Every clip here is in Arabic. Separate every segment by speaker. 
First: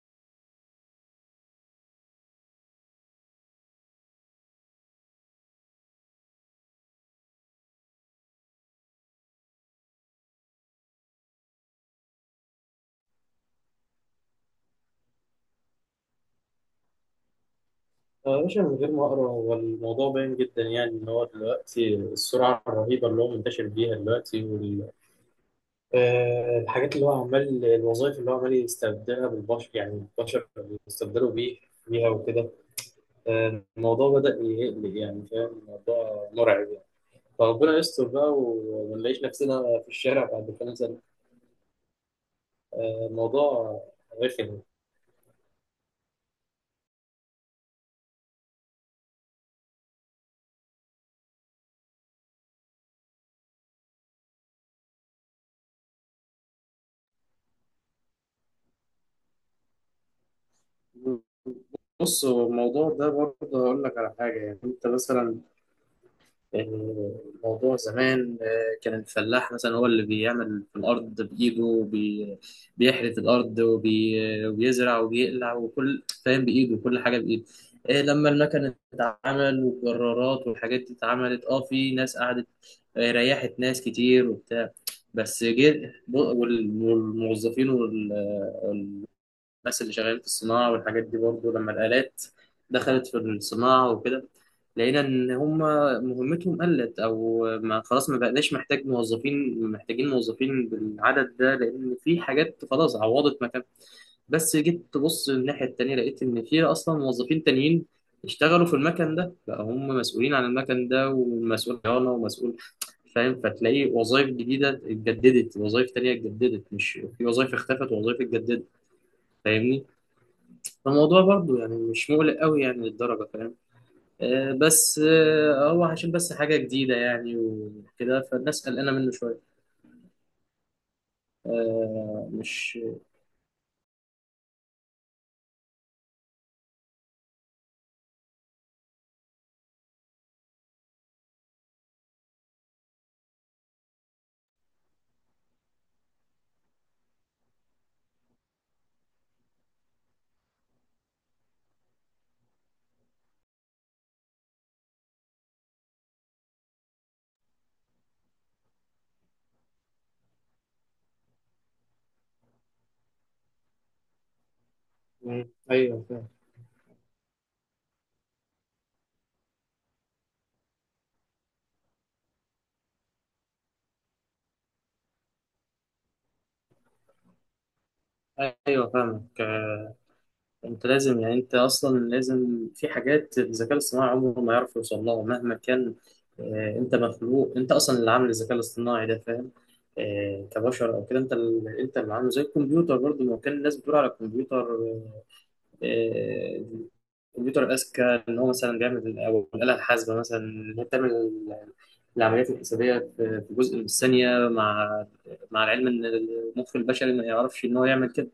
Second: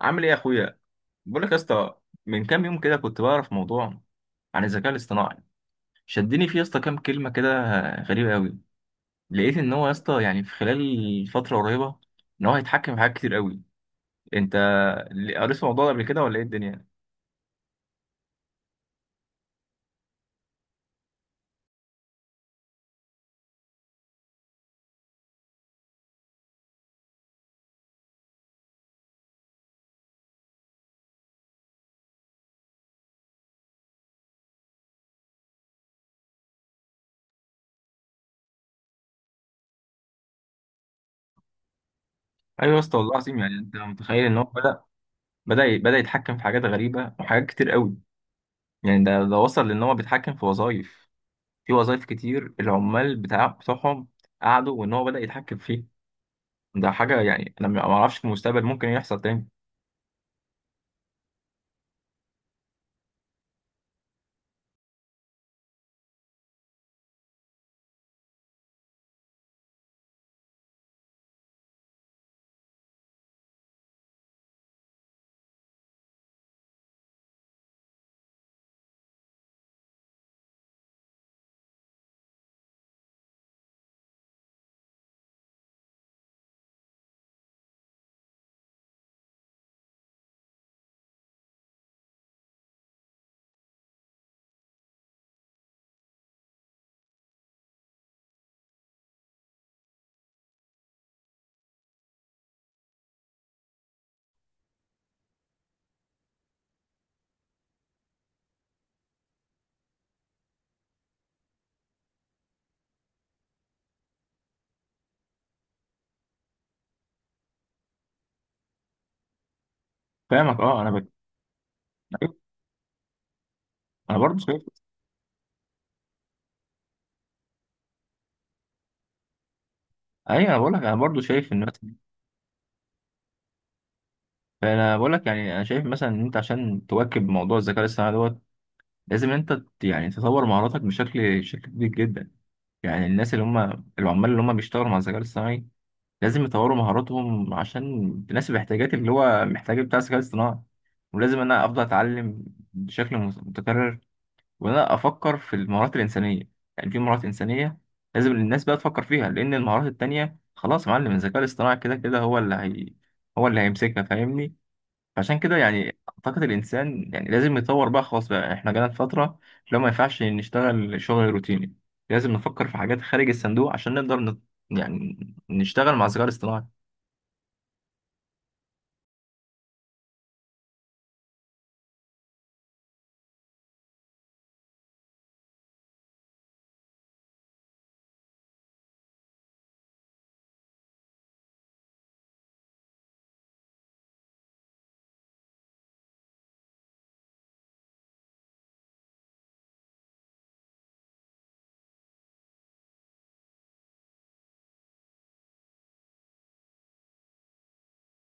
Speaker 1: عامل ايه يا اخويا؟ بقول لك يا اسطى، من كام يوم كده كنت بعرف موضوع عن الذكاء الاصطناعي، شدني فيه يا اسطى كام كلمه كده غريبه قوي. لقيت ان هو يا اسطى يعني في خلال فتره قريبه ان هو هيتحكم في حاجات كتير قوي. انت قريت في الموضوع ده قبل كده ولا ايه الدنيا؟
Speaker 2: آه، يا باشا، من غير ما اقرا هو الموضوع باين جدا، يعني ان هو دلوقتي السرعه الرهيبه اللي هو منتشر بيها دلوقتي، والحاجات اللي هو عمال، الوظائف اللي هو عمال يستبدلها بالبشر، يعني البشر بيستبدلوا بيه بيها وكده. الموضوع بدأ يقلق، يعني فاهم، الموضوع مرعب يعني. فربنا يستر بقى وما نلاقيش نفسنا في الشارع بعد كام سنه.
Speaker 1: ايوه يا اسطى، والله العظيم يعني انت
Speaker 2: الموضوع
Speaker 1: متخيل ان هو
Speaker 2: رخم.
Speaker 1: بدا يتحكم في حاجات غريبه وحاجات كتير قوي. يعني ده وصل لان هو بيتحكم في وظائف كتير العمال بتوعهم قعدوا وان هو بدا يتحكم فيه. ده حاجه، يعني انا ما اعرفش في المستقبل ممكن إيه يحصل تاني.
Speaker 2: بص، هو الموضوع ده برضه هقول لك على حاجة، يعني أنت مثلا الموضوع زمان، كان الفلاح مثلا هو اللي بيعمل في الأرض بإيده، بيحرث الأرض وبيزرع وبيقلع وكل، فاهم، بإيده، وكل حاجة بإيده. إيه، لما المكن اتعمل والجرارات والحاجات دي اتعملت، في ناس قعدت. ريحت ناس كتير وبتاع، بس جه والموظفين، الناس اللي شغالين في الصناعة والحاجات دي برضه، لما الآلات دخلت في الصناعة وكده، لقينا إن هم مهمتهم قلت، أو ما، خلاص ما بقناش محتاج موظفين، محتاجين موظفين بالعدد ده، لأن في حاجات خلاص عوضت مكان. بس جيت تبص الناحية التانية لقيت إن في أصلا موظفين تانيين اشتغلوا في المكن ده، بقى هم مسؤولين عن المكن ده، ومسؤول صيانة ومسؤول، فاهم، فتلاقي وظائف جديدة اتجددت، وظائف تانية اتجددت، مش، في وظائف اختفت ووظائف اتجددت، فاهمني.
Speaker 1: فاهمك، اه، انا.
Speaker 2: فالموضوع برضو يعني مش
Speaker 1: أيوة،
Speaker 2: مقلق قوي يعني للدرجة، فاهم.
Speaker 1: انا برضو
Speaker 2: آه،
Speaker 1: شايف.
Speaker 2: بس آه، هو عشان بس حاجة جديدة يعني وكده، فالناس قلقانة منه شوية.
Speaker 1: ايوه، انا بقول لك انا برضو شايف ان مثلا،
Speaker 2: آه، مش،
Speaker 1: انا بقول لك يعني انا شايف مثلا ان انت عشان تواكب موضوع الذكاء الاصطناعي دوت لازم انت يعني تطور مهاراتك بشكل كبير جدا. يعني الناس اللي هم العمال اللي هم بيشتغلوا مع الذكاء الاصطناعي لازم يطوروا مهاراتهم عشان تناسب احتياجات اللي هو محتاجه بتاع الذكاء الاصطناعي، ولازم انا افضل اتعلم بشكل متكرر، وان انا افكر في المهارات الانسانيه. يعني في مهارات انسانيه لازم الناس بقى تفكر فيها، لان المهارات التانية خلاص يا معلم، الذكاء الاصطناعي كده كده هو اللي هيمسكها. فاهمني؟ فعشان
Speaker 2: مم.
Speaker 1: كده يعني
Speaker 2: ايوه فاهم.
Speaker 1: اعتقد الانسان يعني لازم يطور بقى، خلاص بقى احنا جانا في فتره، لو ما ينفعش نشتغل شغل روتيني لازم نفكر في حاجات خارج الصندوق عشان نقدر يعني نشتغل مع الذكاء الاصطناعي.
Speaker 2: ايوه فاهمك. انت لازم، يعني انت اصلا لازم، في حاجات الذكاء الاصطناعي عمره ما يعرف يوصل لها مهما كان. انت مخلوق، انت اصلا اللي عامل الذكاء الاصطناعي ده، فاهم. كبشر او كده، انت اللي، انت اللي عامله، زي الكمبيوتر برضه، ما كان الناس بتقول على الكمبيوتر، آه، الكمبيوتر الأذكى، إن هو مثلا بيعمل، أو الآلة الحاسبة مثلا إن هي بتعمل العمليات الحسابية في جزء من الثانية، مع العلم إن المخ البشري ما يعرفش إن هو يعمل كده.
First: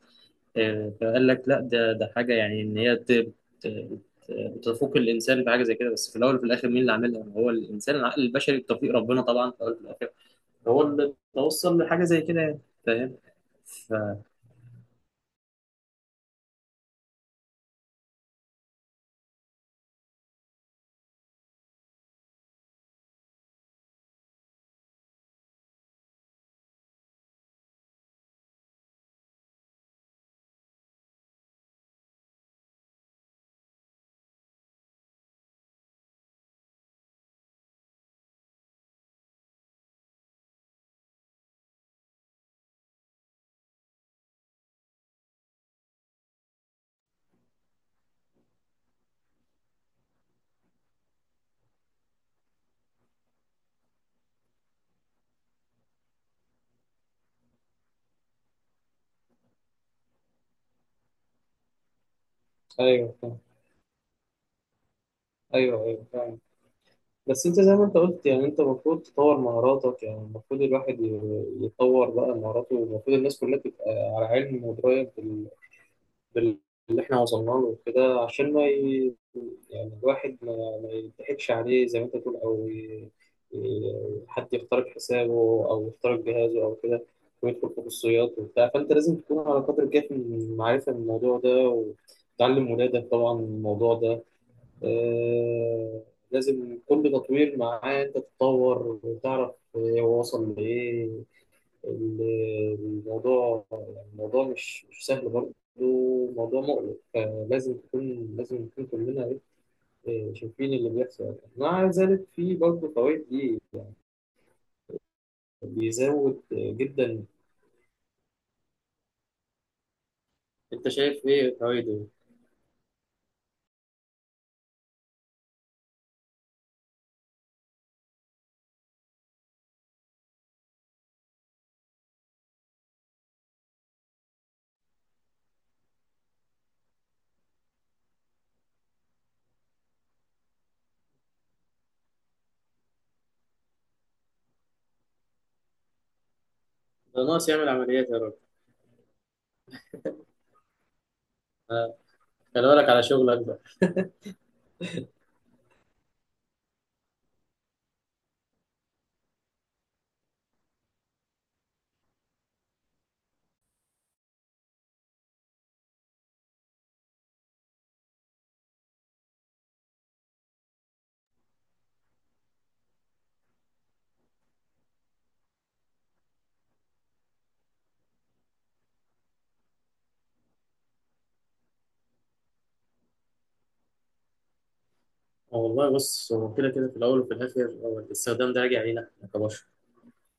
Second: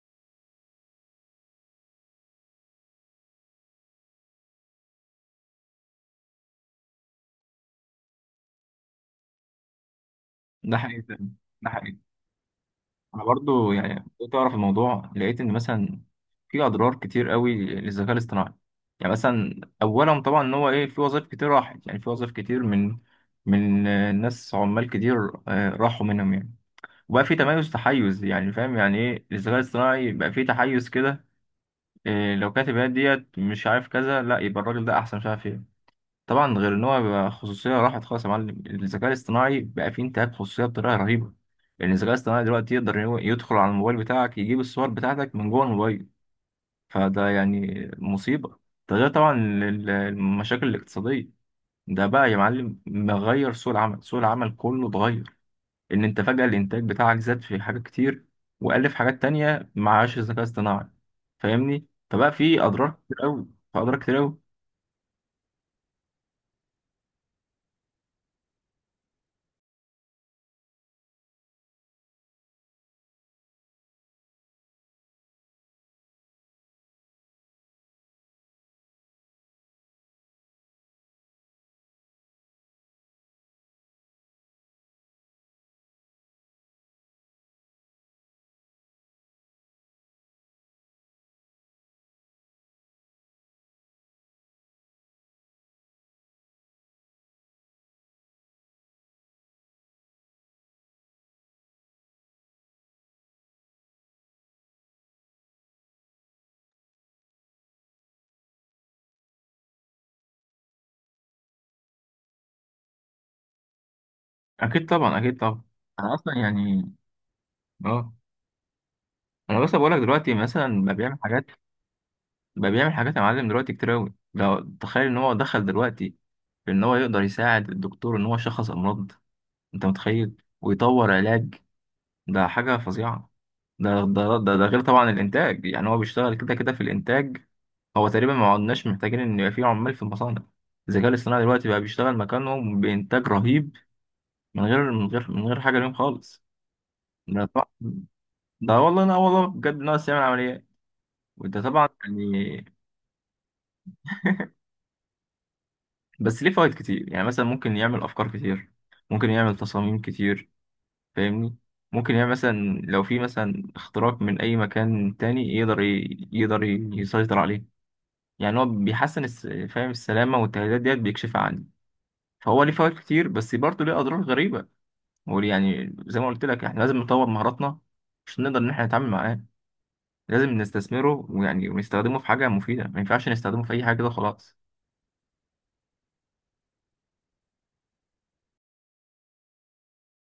Speaker 2: فقال لك لا، ده حاجة يعني إن هي ت- بتفوق الإنسان بحاجة زي كده. بس في الأول وفي الآخر، مين اللي عاملها؟ هو الإنسان، العقل البشري، بتوفيق ربنا طبعا، في الأول وفي الآخر
Speaker 1: ده
Speaker 2: هو
Speaker 1: حقيقي.
Speaker 2: اللي
Speaker 1: ده
Speaker 2: توصل
Speaker 1: حقيقي.
Speaker 2: لحاجة زي كده يعني. فاهم؟
Speaker 1: انا برضو
Speaker 2: ف-
Speaker 1: يعني كنت اعرف الموضوع، لقيت ان مثلا في اضرار كتير قوي للذكاء الاصطناعي. يعني مثلا اولا طبعا ان هو ايه، في وظائف كتير راحت، يعني في وظائف كتير من ناس عمال كتير، راحوا منهم يعني. وبقى في تحيز، يعني فاهم يعني ايه؟ الذكاء الاصطناعي بقى في تحيز كده، إيه لو كاتب هي ديت مش عارف كذا لا يبقى الراجل ده احسن مش عارف ايه. طبعا غير ان هو بقى خصوصيه راحت خالص يا معلم، الذكاء الاصطناعي بقى فيه انتهاك خصوصيه بطريقه رهيبه، لان الذكاء الاصطناعي دلوقتي يقدر إن هو يدخل على الموبايل بتاعك، يجيب الصور بتاعتك من جوه الموبايل. فده يعني مصيبه. ده غير طبعا المشاكل الاقتصاديه. ده بقى يا معلم مغير سوق العمل، سوق العمل كله اتغير، ان انت فجاه الانتاج بتاعك زاد في حاجات كتير وقل في حاجات تانية معاش الذكاء الاصطناعي. فاهمني؟ فبقى فيه اضرار
Speaker 2: ايوه
Speaker 1: كتير
Speaker 2: فاهم.
Speaker 1: قوي، فاضرار كتير قوي.
Speaker 2: ايوه ايوه فاهم. بس انت زي ما انت قلت يعني، انت المفروض تطور مهاراتك، يعني المفروض الواحد يطور بقى مهاراته، والمفروض الناس كلها تبقى على علم ودرايه بال... اللي احنا وصلنا له وكده، عشان ما، يعني الواحد ما يضحكش عليه زي ما انت تقول، او حد يخترق حسابه، او يخترق جهازه او كده، ويدخل في خصوصيات وبتاع. فانت لازم تكون على قدر كافي من المعرفه من الموضوع ده، وتعلم ولادك طبعا الموضوع ده. آه، لازم كل تطوير معاه انت تتطور وتعرف هو وصل لايه. ال- الموضوع، يعني الموضوع مش سهل برضه، موضوع مقلق، فلازم تكون لازم نكون كلنا، شايفين اللي بيحصل يعني. مع ذلك في برضه فوائد، دي
Speaker 1: اكيد طبعا، اكيد طبعا. انا اصلا
Speaker 2: بيزود
Speaker 1: يعني،
Speaker 2: جدا.
Speaker 1: اه، انا بس بقول لك دلوقتي مثلا
Speaker 2: انت
Speaker 1: بقى بيعمل
Speaker 2: شايف
Speaker 1: حاجات
Speaker 2: ايه فوائده؟
Speaker 1: بقى بيعمل حاجات يا معلم دلوقتي كتير قوي. لو تخيل ان هو دخل دلوقتي في ان هو يقدر يساعد الدكتور ان هو يشخص امراض، انت متخيل؟ ويطور علاج. ده حاجه فظيعه. ده غير طبعا الانتاج، يعني هو بيشتغل كده كده في الانتاج. هو تقريبا ما عدناش محتاجين ان يبقى في عمال في المصانع. الذكاء الاصطناعي دلوقتي بقى بيشتغل مكانهم بانتاج رهيب من غير حاجه ليهم خالص.
Speaker 2: ده
Speaker 1: ده
Speaker 2: ناقص
Speaker 1: طبعا.
Speaker 2: يعمل عمليات يا راجل.
Speaker 1: ده والله، لا والله بجد، ناس يعمل عمليات. وده طبعا
Speaker 2: آه،
Speaker 1: يعني.
Speaker 2: خلي بالك على شغلك بقى.
Speaker 1: بس ليه فوائد كتير، يعني مثلا ممكن يعمل افكار كتير، ممكن يعمل تصاميم كتير. فاهمني؟ ممكن يعمل مثلا لو في مثلا اختراق من اي مكان تاني يقدر يسيطر عليه. يعني هو بيحسن فاهم؟ السلامة والتهديدات ديت بيكشفها عنه. فهو ليه فوائد كتير بس برضه ليه اضرار غريبة. هو يعني زي ما قلت لك احنا لازم نطور مهاراتنا عشان نقدر ان احنا نتعامل معاه، لازم نستثمره، ويعني ونستخدمه في حاجة مفيدة، ما ينفعش نستخدمه في اي حاجة كده خلاص.
Speaker 2: آه، والله، بص، هو كده كده في الاول وفي الاخر هو الاستخدام ده راجع علينا احنا كبشر.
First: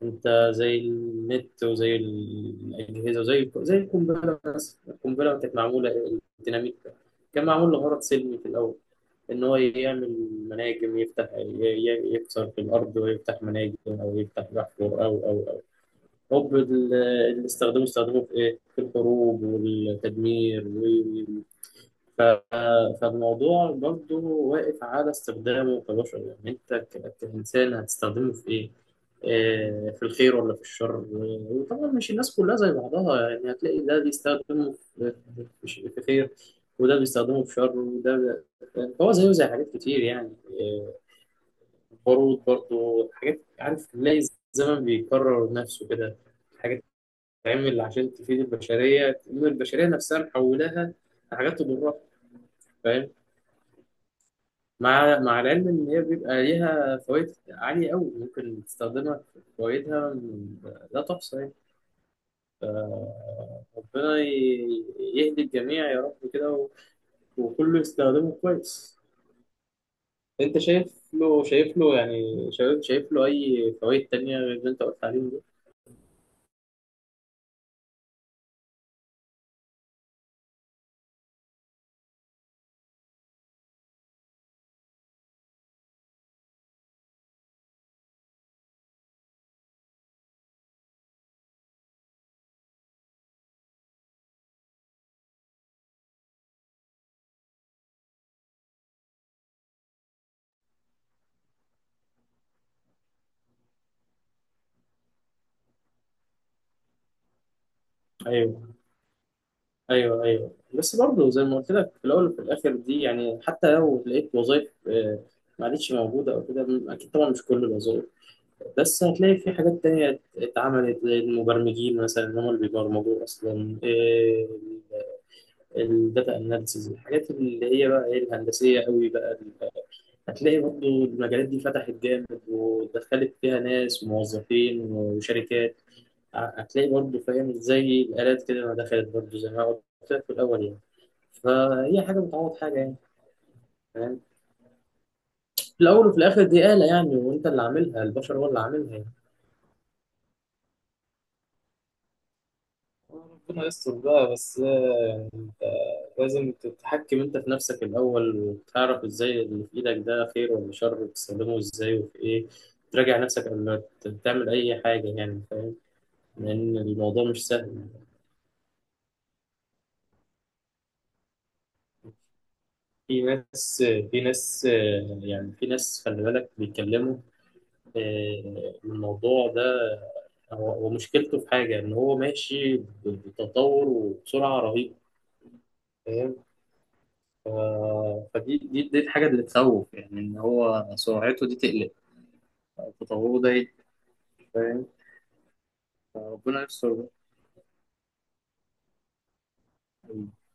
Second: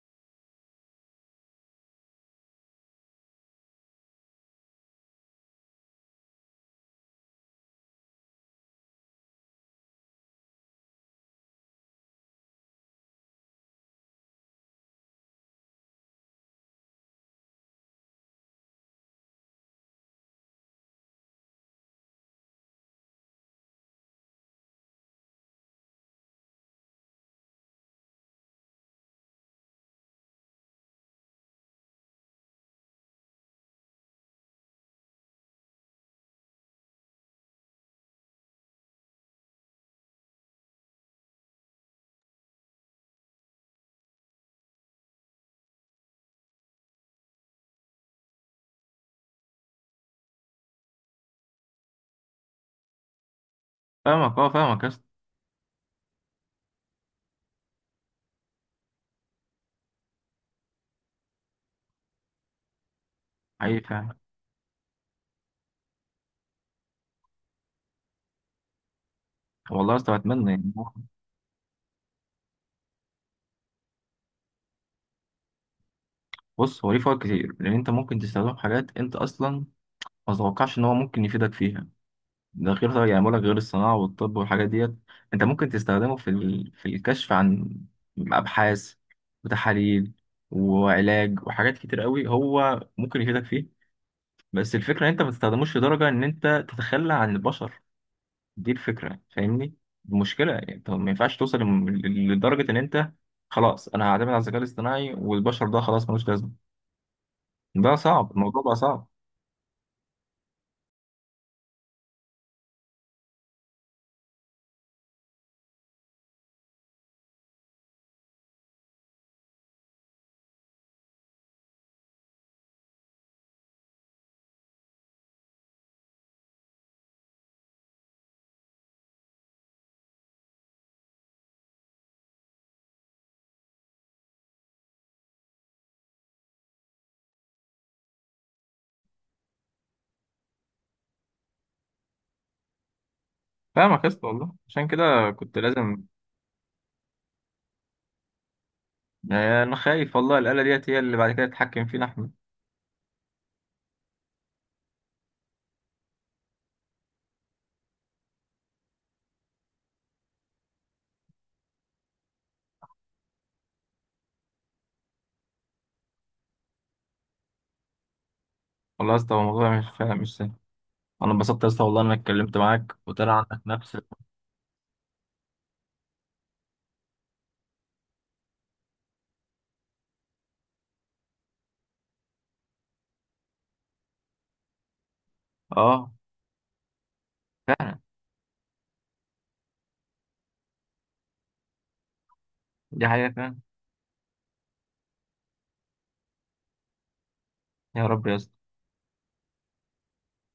Speaker 2: انت، زي النت، وزي الاجهزه، وزي القنبله. بس القنبله كانت معموله، الديناميت كان معمول لغرض سلمي في الاول، ان هو يعمل مناجم، يفتح، يكسر في الارض ويفتح مناجم، او يفتح بحفر، او هوب، اللي استخدموه، استخدموه في ايه، في الحروب والتدمير. ف- فالموضوع برضو واقف على استخدامه كبشر، يعني انت كإنسان هتستخدمه في ايه؟ في الخير ولا في الشر؟ وطبعا مش الناس كلها زي بعضها يعني، هتلاقي ده بيستخدمه في خير، وده بيستخدمه في شر، يعني هو زيه زي حاجات كتير يعني. البارود برضو، حاجات، عارف، تلاقي الزمن بيكرر نفسه كده، حاجات تتعمل عشان تفيد البشرية، تقوم البشرية نفسها محولاها لحاجات تضرها، فاهم.
Speaker 1: فاهمك يا اسطى.
Speaker 2: مع العلم ان هي بيبقى ليها فوائد عاليه قوي، ممكن تستخدمها، في فوائدها لا تحصى يعني. ف-
Speaker 1: حقيقي فاهم.
Speaker 2: ربنا يهدي الجميع يا رب كده، وكله يستخدمه كويس.
Speaker 1: والله يا اسطى اتمنى،
Speaker 2: انت
Speaker 1: يعني
Speaker 2: شايف له يعني، شايف له اي فوائد تانية غير اللي انت قلت عليهم دول؟
Speaker 1: بص هو ليه فوائد كتير لان انت ممكن تستخدمه في حاجات انت اصلا ما تتوقعش ان هو ممكن يفيدك فيها. ده غير طبعا يعني بقولك غير الصناعه والطب والحاجات ديت، انت ممكن تستخدمه في الكشف عن ابحاث وتحاليل وعلاج وحاجات كتير قوي هو ممكن يفيدك فيه. بس الفكره ان انت ما تستخدموش لدرجه ان انت تتخلى عن البشر، دي الفكره. فاهمني؟ المشكله يعني انت ما ينفعش توصل لدرجه ان انت خلاص انا هعتمد على الذكاء الاصطناعي والبشر ده خلاص ملوش لازمه. ده صعب، الموضوع
Speaker 2: ايوه
Speaker 1: بقى صعب.
Speaker 2: ايوه ايوه، بس برضه زي ما قلت لك، في الاول وفي الاخر، دي يعني، حتى لو لقيت وظائف، ما عادتش موجوده او كده، اكيد طبعا مش كل الوظائف، بس هتلاقي في حاجات تانية اتعملت، زي المبرمجين مثلا، هم اللي بيبرمجوا أصلا الداتا أناليسيز، الحاجات اللي هي بقى الهندسية قوي بقى، هتلاقي برضه المجالات دي فتحت جامد، ودخلت فيها ناس، موظفين وشركات، هتلاقي برضه، فاهم، زي الآلات كده ما دخلت، برضه زي ما قلت لك في الأول يعني، فهي حاجة بتعوض حاجة يعني،
Speaker 1: فاهمك يا
Speaker 2: فاهم.
Speaker 1: اسطى والله، عشان كده كنت
Speaker 2: في
Speaker 1: لازم.
Speaker 2: الأول وفي الآخر دي آلة يعني، وأنت اللي عاملها، البشر هو اللي عاملها يعني.
Speaker 1: يعني انا خايف والله الآلة ديت هي اللي بعد كده تتحكم فينا احنا.
Speaker 2: ربنا يستر بقى، بس لازم تتحكم انت في نفسك الاول، وتعرف ازاي اللي في ايدك ده خير ولا شر، وتستخدمه ازاي وفي ايه، تراجع نفسك قبل ما تعمل اي حاجه يعني، فاهم. لان الموضوع مش سهل.
Speaker 1: والله يا اسطى، هو الموضوع مش، فعلا مش سهل. انا انبسطت يا اسطى والله إن انا اتكلمت معاك
Speaker 2: في
Speaker 1: وطلع عندك
Speaker 2: ناس
Speaker 1: نفس.
Speaker 2: في ناس يعني في ناس، خلي بالك بيتكلموا. الموضوع ده هو مشكلته في حاجه ان هو ماشي بتطور وبسرعه رهيبه،
Speaker 1: اه،
Speaker 2: فاهم. ف-
Speaker 1: فعلا،
Speaker 2: فدي دي دي الحاجه اللي تخوف، يعني ان هو سرعته دي تقلق،
Speaker 1: دي حقيقة
Speaker 2: تطوره ده،
Speaker 1: فعلا.
Speaker 2: فاهم. ربنا يستر بقى.
Speaker 1: يا رب يا اسطى.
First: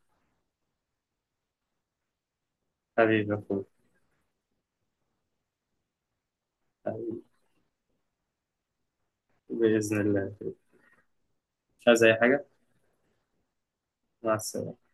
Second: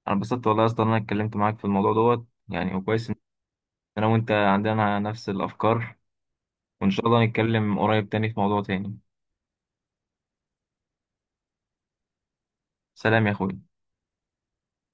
Speaker 1: انا انبسطت والله يا اسطى ان انا اتكلمت معاك في الموضوع دوت يعني، وكويس ان
Speaker 2: حبيبي يا اخويا.
Speaker 1: انا وانت عندنا نفس الافكار، وان شاء
Speaker 2: حبيبي.
Speaker 1: الله نتكلم قريب تاني في موضوع تاني.
Speaker 2: بإذن الله. مش عايز أي حاجة.
Speaker 1: سلام يا اخوي.
Speaker 2: مع السلامة.